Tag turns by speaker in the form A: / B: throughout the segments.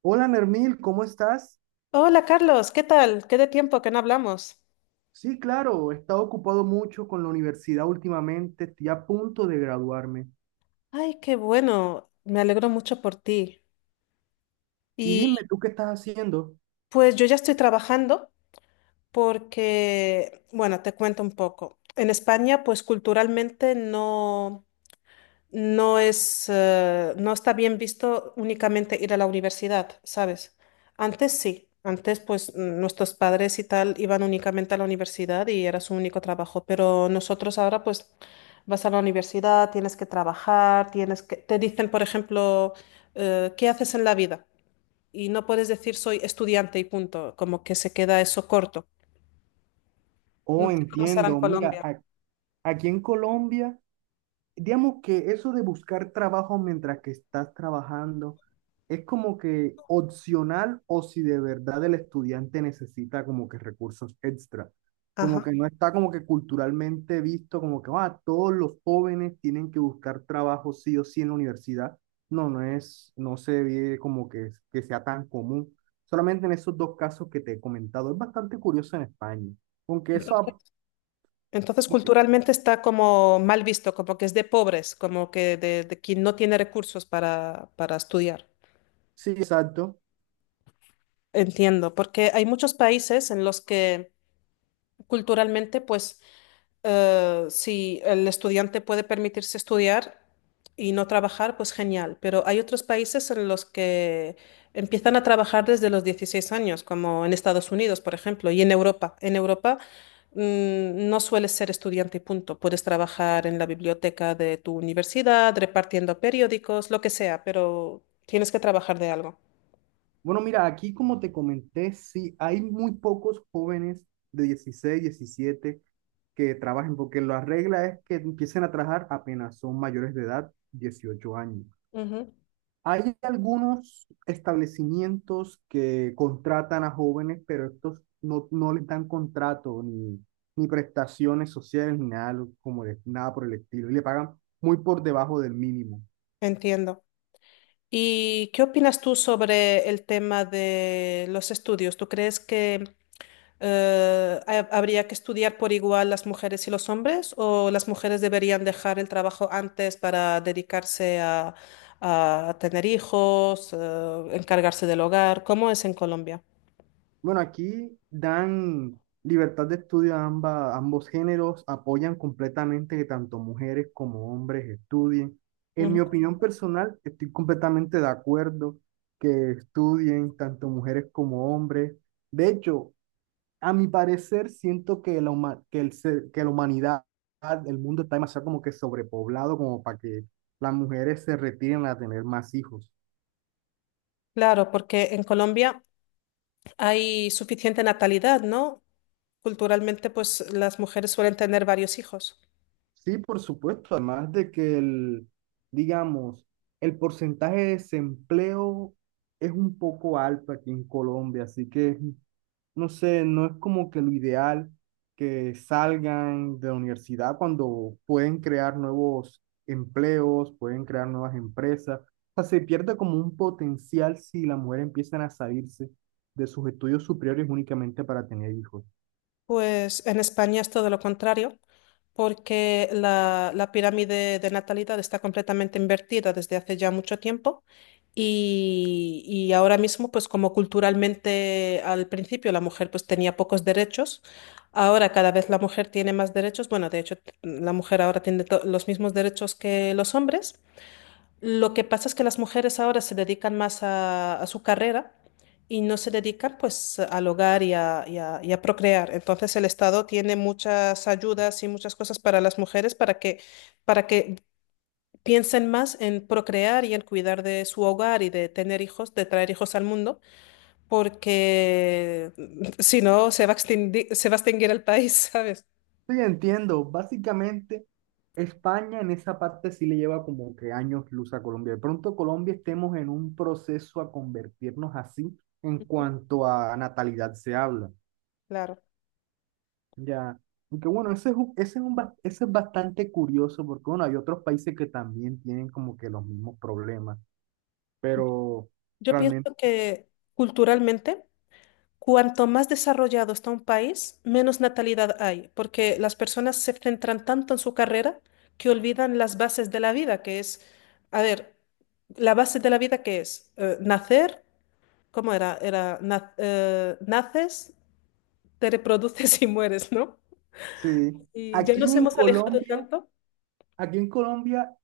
A: Hola Nermil, ¿cómo estás?
B: Hola Carlos, ¿qué tal? Qué de tiempo que no hablamos.
A: Sí, claro, he estado ocupado mucho con la universidad últimamente, estoy a punto de graduarme.
B: Ay, qué bueno, me alegro mucho por ti.
A: Y dime,
B: Y
A: ¿tú qué estás haciendo?
B: pues yo ya estoy trabajando porque, bueno, te cuento un poco. En España, pues culturalmente no, no es, no está bien visto únicamente ir a la universidad, ¿sabes? Antes sí, antes pues nuestros padres y tal iban únicamente a la universidad y era su único trabajo, pero nosotros ahora pues vas a la universidad, tienes que trabajar, te dicen, por ejemplo, ¿qué haces en la vida? Y no puedes decir soy estudiante y punto, como que se queda eso corto. No
A: Oh,
B: sé cómo será en
A: entiendo, mira,
B: Colombia.
A: aquí en Colombia digamos que eso de buscar trabajo mientras que estás trabajando es como que opcional o si de verdad el estudiante necesita como que recursos extra. Como
B: Ajá.
A: que no está como que culturalmente visto como que todos los jóvenes tienen que buscar trabajo sí o sí en la universidad. No, no se ve como que sea tan común. Solamente en esos dos casos que te he comentado. Es bastante curioso en España. Aunque eso,
B: Entonces, culturalmente está como mal visto, como que es de pobres, como que de, quien no tiene recursos para, estudiar.
A: sí, exacto.
B: Entiendo, porque hay muchos países en los que culturalmente, pues, si el estudiante puede permitirse estudiar y no trabajar, pues genial. Pero hay otros países en los que empiezan a trabajar desde los 16 años, como en Estados Unidos, por ejemplo, y en Europa. En Europa, no sueles ser estudiante y punto. Puedes trabajar en la biblioteca de tu universidad, repartiendo periódicos, lo que sea, pero tienes que trabajar de algo.
A: Bueno, mira, aquí como te comenté, sí, hay muy pocos jóvenes de 16, 17 que trabajen, porque la regla es que empiecen a trabajar apenas son mayores de edad, 18 años.
B: Ujú.
A: Hay algunos establecimientos que contratan a jóvenes, pero estos no les dan contrato ni prestaciones sociales ni nada, nada por el estilo, y le pagan muy por debajo del mínimo.
B: Entiendo. ¿Y qué opinas tú sobre el tema de los estudios? ¿Tú crees que habría que estudiar por igual las mujeres y los hombres, o las mujeres deberían dejar el trabajo antes para dedicarse a, tener hijos, encargarse del hogar? ¿Cómo es en Colombia?
A: Bueno, aquí dan libertad de estudio a ambos géneros, apoyan completamente que tanto mujeres como hombres estudien. En
B: Ujú.
A: mi opinión personal, estoy completamente de acuerdo que estudien tanto mujeres como hombres. De hecho, a mi parecer, siento que la, huma- que el ser- que la humanidad, el mundo está demasiado como que sobrepoblado como para que las mujeres se retiren a tener más hijos.
B: Claro, porque en Colombia hay suficiente natalidad, ¿no? Culturalmente, pues las mujeres suelen tener varios hijos.
A: Sí, por supuesto, además de que el, digamos, el porcentaje de desempleo es un poco alto aquí en Colombia, así que, no sé, no es como que lo ideal que salgan de la universidad cuando pueden crear nuevos empleos, pueden crear nuevas empresas. O sea, se pierde como un potencial si las mujeres empiezan a salirse de sus estudios superiores únicamente para tener hijos.
B: Pues en España es todo lo contrario, porque la pirámide de natalidad está completamente invertida desde hace ya mucho tiempo y, ahora mismo, pues como culturalmente al principio la mujer pues tenía pocos derechos, ahora cada vez la mujer tiene más derechos. Bueno, de hecho, la mujer ahora tiene los mismos derechos que los hombres. Lo que pasa es que las mujeres ahora se dedican más a, su carrera y no se dedican pues al hogar y a, y a procrear. Entonces el Estado tiene muchas ayudas y muchas cosas para las mujeres para que, para que piensen más en procrear y en cuidar de su hogar y de tener hijos, de traer hijos al mundo, porque si no se va a extinguir, se va a extinguir el país, ¿sabes?
A: Sí, entiendo. Básicamente, España en esa parte sí le lleva como que años luz a Colombia. De pronto Colombia estemos en un proceso a convertirnos así en
B: Ujú.
A: cuanto a natalidad se habla.
B: Claro.
A: Ya. Aunque bueno, ese es, un bas- ese es bastante curioso porque bueno, hay otros países que también tienen como que los mismos problemas. Pero
B: Yo pienso
A: realmente,
B: que, culturalmente, cuanto más desarrollado está un país, menos natalidad hay, porque las personas se centran tanto en su carrera que olvidan las bases de la vida, que es, a ver, la base de la vida, que es nacer. ¿Cómo era? Era naces, te reproduces y mueres, ¿no?
A: sí.
B: Y ya
A: Aquí
B: nos
A: en
B: hemos alejado
A: Colombia,
B: tanto.
A: aquí en Colombia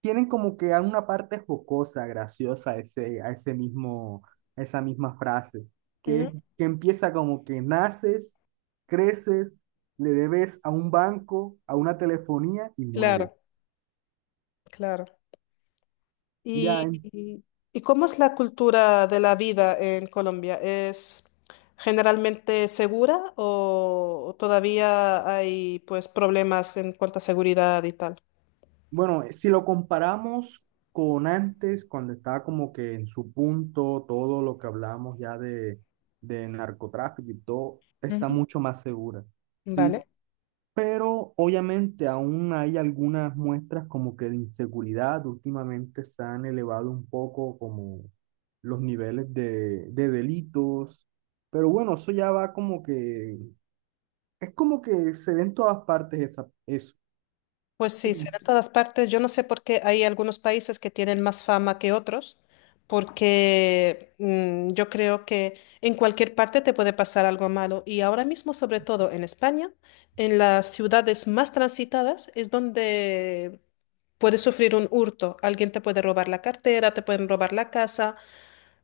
A: tienen como que una parte jocosa, graciosa, a esa misma frase, que, es-
B: Ujú.
A: que empieza como que naces, creces, le debes a un banco, a una telefonía y mueres.
B: Claro, claro.
A: Ya,
B: ¿Y, y cómo es la cultura de la vida en Colombia? ¿Es generalmente segura, o todavía hay pues problemas en cuanto a seguridad y tal?
A: bueno, si lo comparamos con antes, cuando estaba como que en su punto, todo lo que hablamos ya de, narcotráfico y todo, está
B: Ujú.
A: mucho más segura. Sí,
B: Vale.
A: pero obviamente aún hay algunas muestras como que de inseguridad. Últimamente se han elevado un poco como los niveles de, delitos. Pero bueno, eso ya va como que, es como que se ve en todas partes esa, eso.
B: Pues sí, será en todas partes. Yo no sé por qué hay algunos países que tienen más fama que otros, porque yo creo que en cualquier parte te puede pasar algo malo. Y ahora mismo, sobre todo en España, en las ciudades más transitadas es donde puedes sufrir un hurto. Alguien te puede robar la cartera, te pueden robar la casa,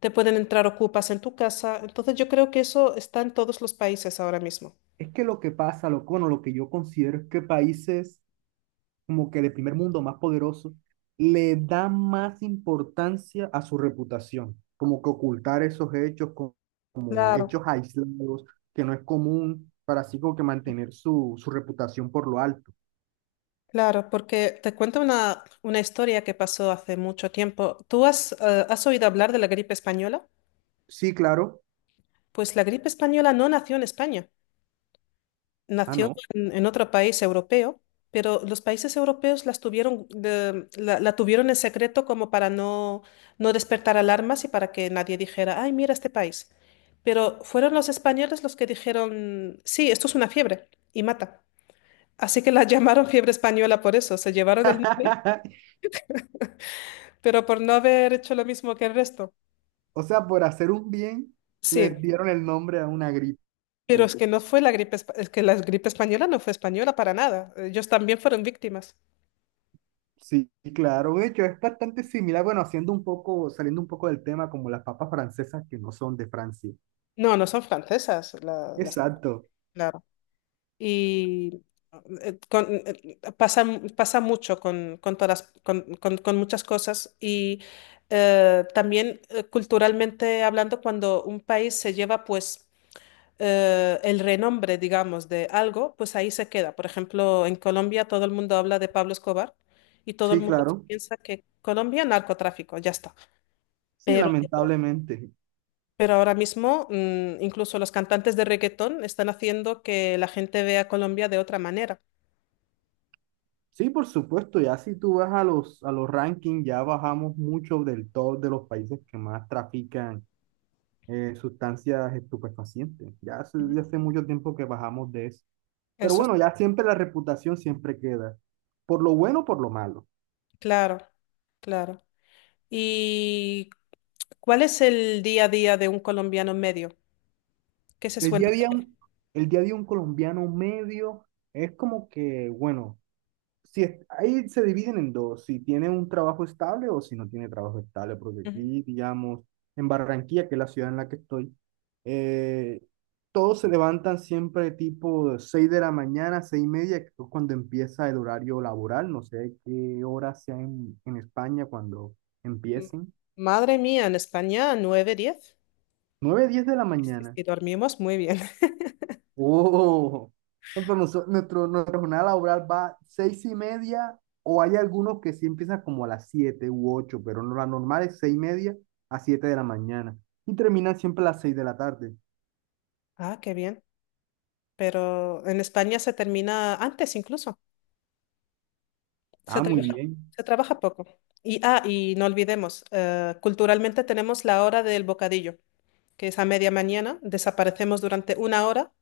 B: te pueden entrar ocupas en tu casa. Entonces yo creo que eso está en todos los países ahora mismo.
A: Es que lo que pasa, bueno, lo que yo considero es que países como que de primer mundo más poderosos le dan más importancia a su reputación, como que ocultar esos hechos como con hechos
B: Claro.
A: aislados, que no es común, para así como que mantener su, su reputación por lo alto.
B: Claro, porque te cuento una historia que pasó hace mucho tiempo. ¿Tú has, has oído hablar de la gripe española?
A: Sí, claro.
B: Pues la gripe española no nació en España,
A: Ah,
B: nació
A: no.
B: en, otro país europeo, pero los países europeos las tuvieron, la tuvieron en secreto como para no, no despertar alarmas y para que nadie dijera, ay, mira este país. Pero fueron los españoles los que dijeron, sí, esto es una fiebre y mata. Así que la llamaron fiebre española por eso, se llevaron el. Pero por no haber hecho lo mismo que el resto.
A: O sea, por hacer un bien, les
B: Sí,
A: dieron el nombre a una gripe.
B: pero es que no fue la gripe, es que la gripe española no fue española para nada. Ellos también fueron víctimas.
A: Sí, claro. De hecho, es bastante similar, bueno, saliendo un poco del tema, como las papas francesas que no son de Francia.
B: No, no son francesas,
A: Exacto.
B: claro. Y pasa, mucho con, todas, con muchas cosas. Y también culturalmente hablando, cuando un país se lleva pues el renombre, digamos, de algo, pues ahí se queda. Por ejemplo, en Colombia todo el mundo habla de Pablo Escobar y todo el
A: Sí,
B: mundo
A: claro.
B: piensa que Colombia narcotráfico, ya está.
A: Sí,
B: Pero,
A: lamentablemente.
B: ahora mismo incluso los cantantes de reggaetón están haciendo que la gente vea a Colombia de otra manera.
A: Sí, por supuesto. Ya si tú vas a los, rankings, ya bajamos mucho del top de los países que más trafican sustancias estupefacientes. Ya hace,
B: Ujú.
A: ya hace mucho tiempo que bajamos de eso. Pero
B: Eso es
A: bueno, ya siempre la reputación siempre queda, por lo bueno o por lo malo.
B: claro, claro. ¿Y cuál es el día a día de un colombiano medio? ¿Qué se
A: El
B: suele
A: día a día,
B: hacer?
A: un- el día a día un colombiano medio es como que, bueno, si es- ahí se dividen en dos, si tiene un trabajo estable o si no tiene trabajo estable, porque
B: Ujú.
A: aquí, digamos, en Barranquilla, que es la ciudad en la que estoy, eh, todos se levantan siempre tipo 6 de la mañana, 6:30, que es cuando empieza el horario laboral, no sé qué hora sea en España cuando
B: Mm,
A: empiecen,
B: Madre mía, en España 9-10.
A: 9 10 de la
B: Sí, sí,
A: mañana.
B: sí, dormimos muy bien.
A: Uh, pero nuestro, nuestra jornada laboral va 6:30, o hay algunos que sí empiezan como a las 7 u 8, pero no, la normal es 6:30 a 7 de la mañana y terminan siempre a las 6 de la tarde.
B: Ah, qué bien. Pero en España se termina antes incluso. Se
A: Ah, muy
B: trabaja,
A: bien.
B: se trabaja poco. Y, ah, y no olvidemos, culturalmente tenemos la hora del bocadillo, que es a media mañana. Desaparecemos durante una hora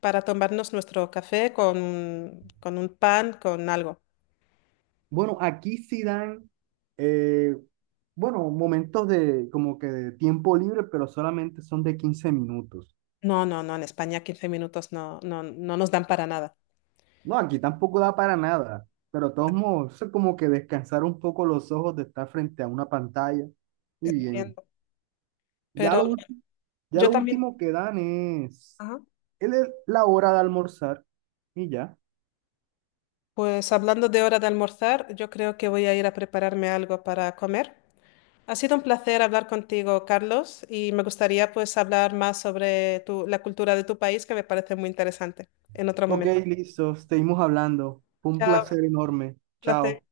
B: para tomarnos nuestro café con, un pan, con algo.
A: Bueno, aquí sí dan, eh, bueno, momentos de como que de tiempo libre, pero solamente son de 15 minutos.
B: No, no, no, en España 15 minutos no, no, no nos dan para nada.
A: No, aquí tampoco da para nada, pero de todos modos, eso es como que descansar un poco los ojos de estar frente a una pantalla y bien.
B: Entiendo.
A: Ya
B: Pero
A: lo, ul- ya
B: yo
A: lo
B: también,
A: último que dan es
B: ajá.
A: la hora de almorzar y ya.
B: Pues hablando de hora de almorzar, yo creo que voy a ir a prepararme algo para comer. Ha sido un placer hablar contigo, Carlos, y me gustaría pues hablar más sobre la cultura de tu país, que me parece muy interesante. En otro
A: Ok,
B: momento.
A: listo, seguimos hablando. Fue un
B: Chao,
A: placer enorme.
B: placer.
A: Chao.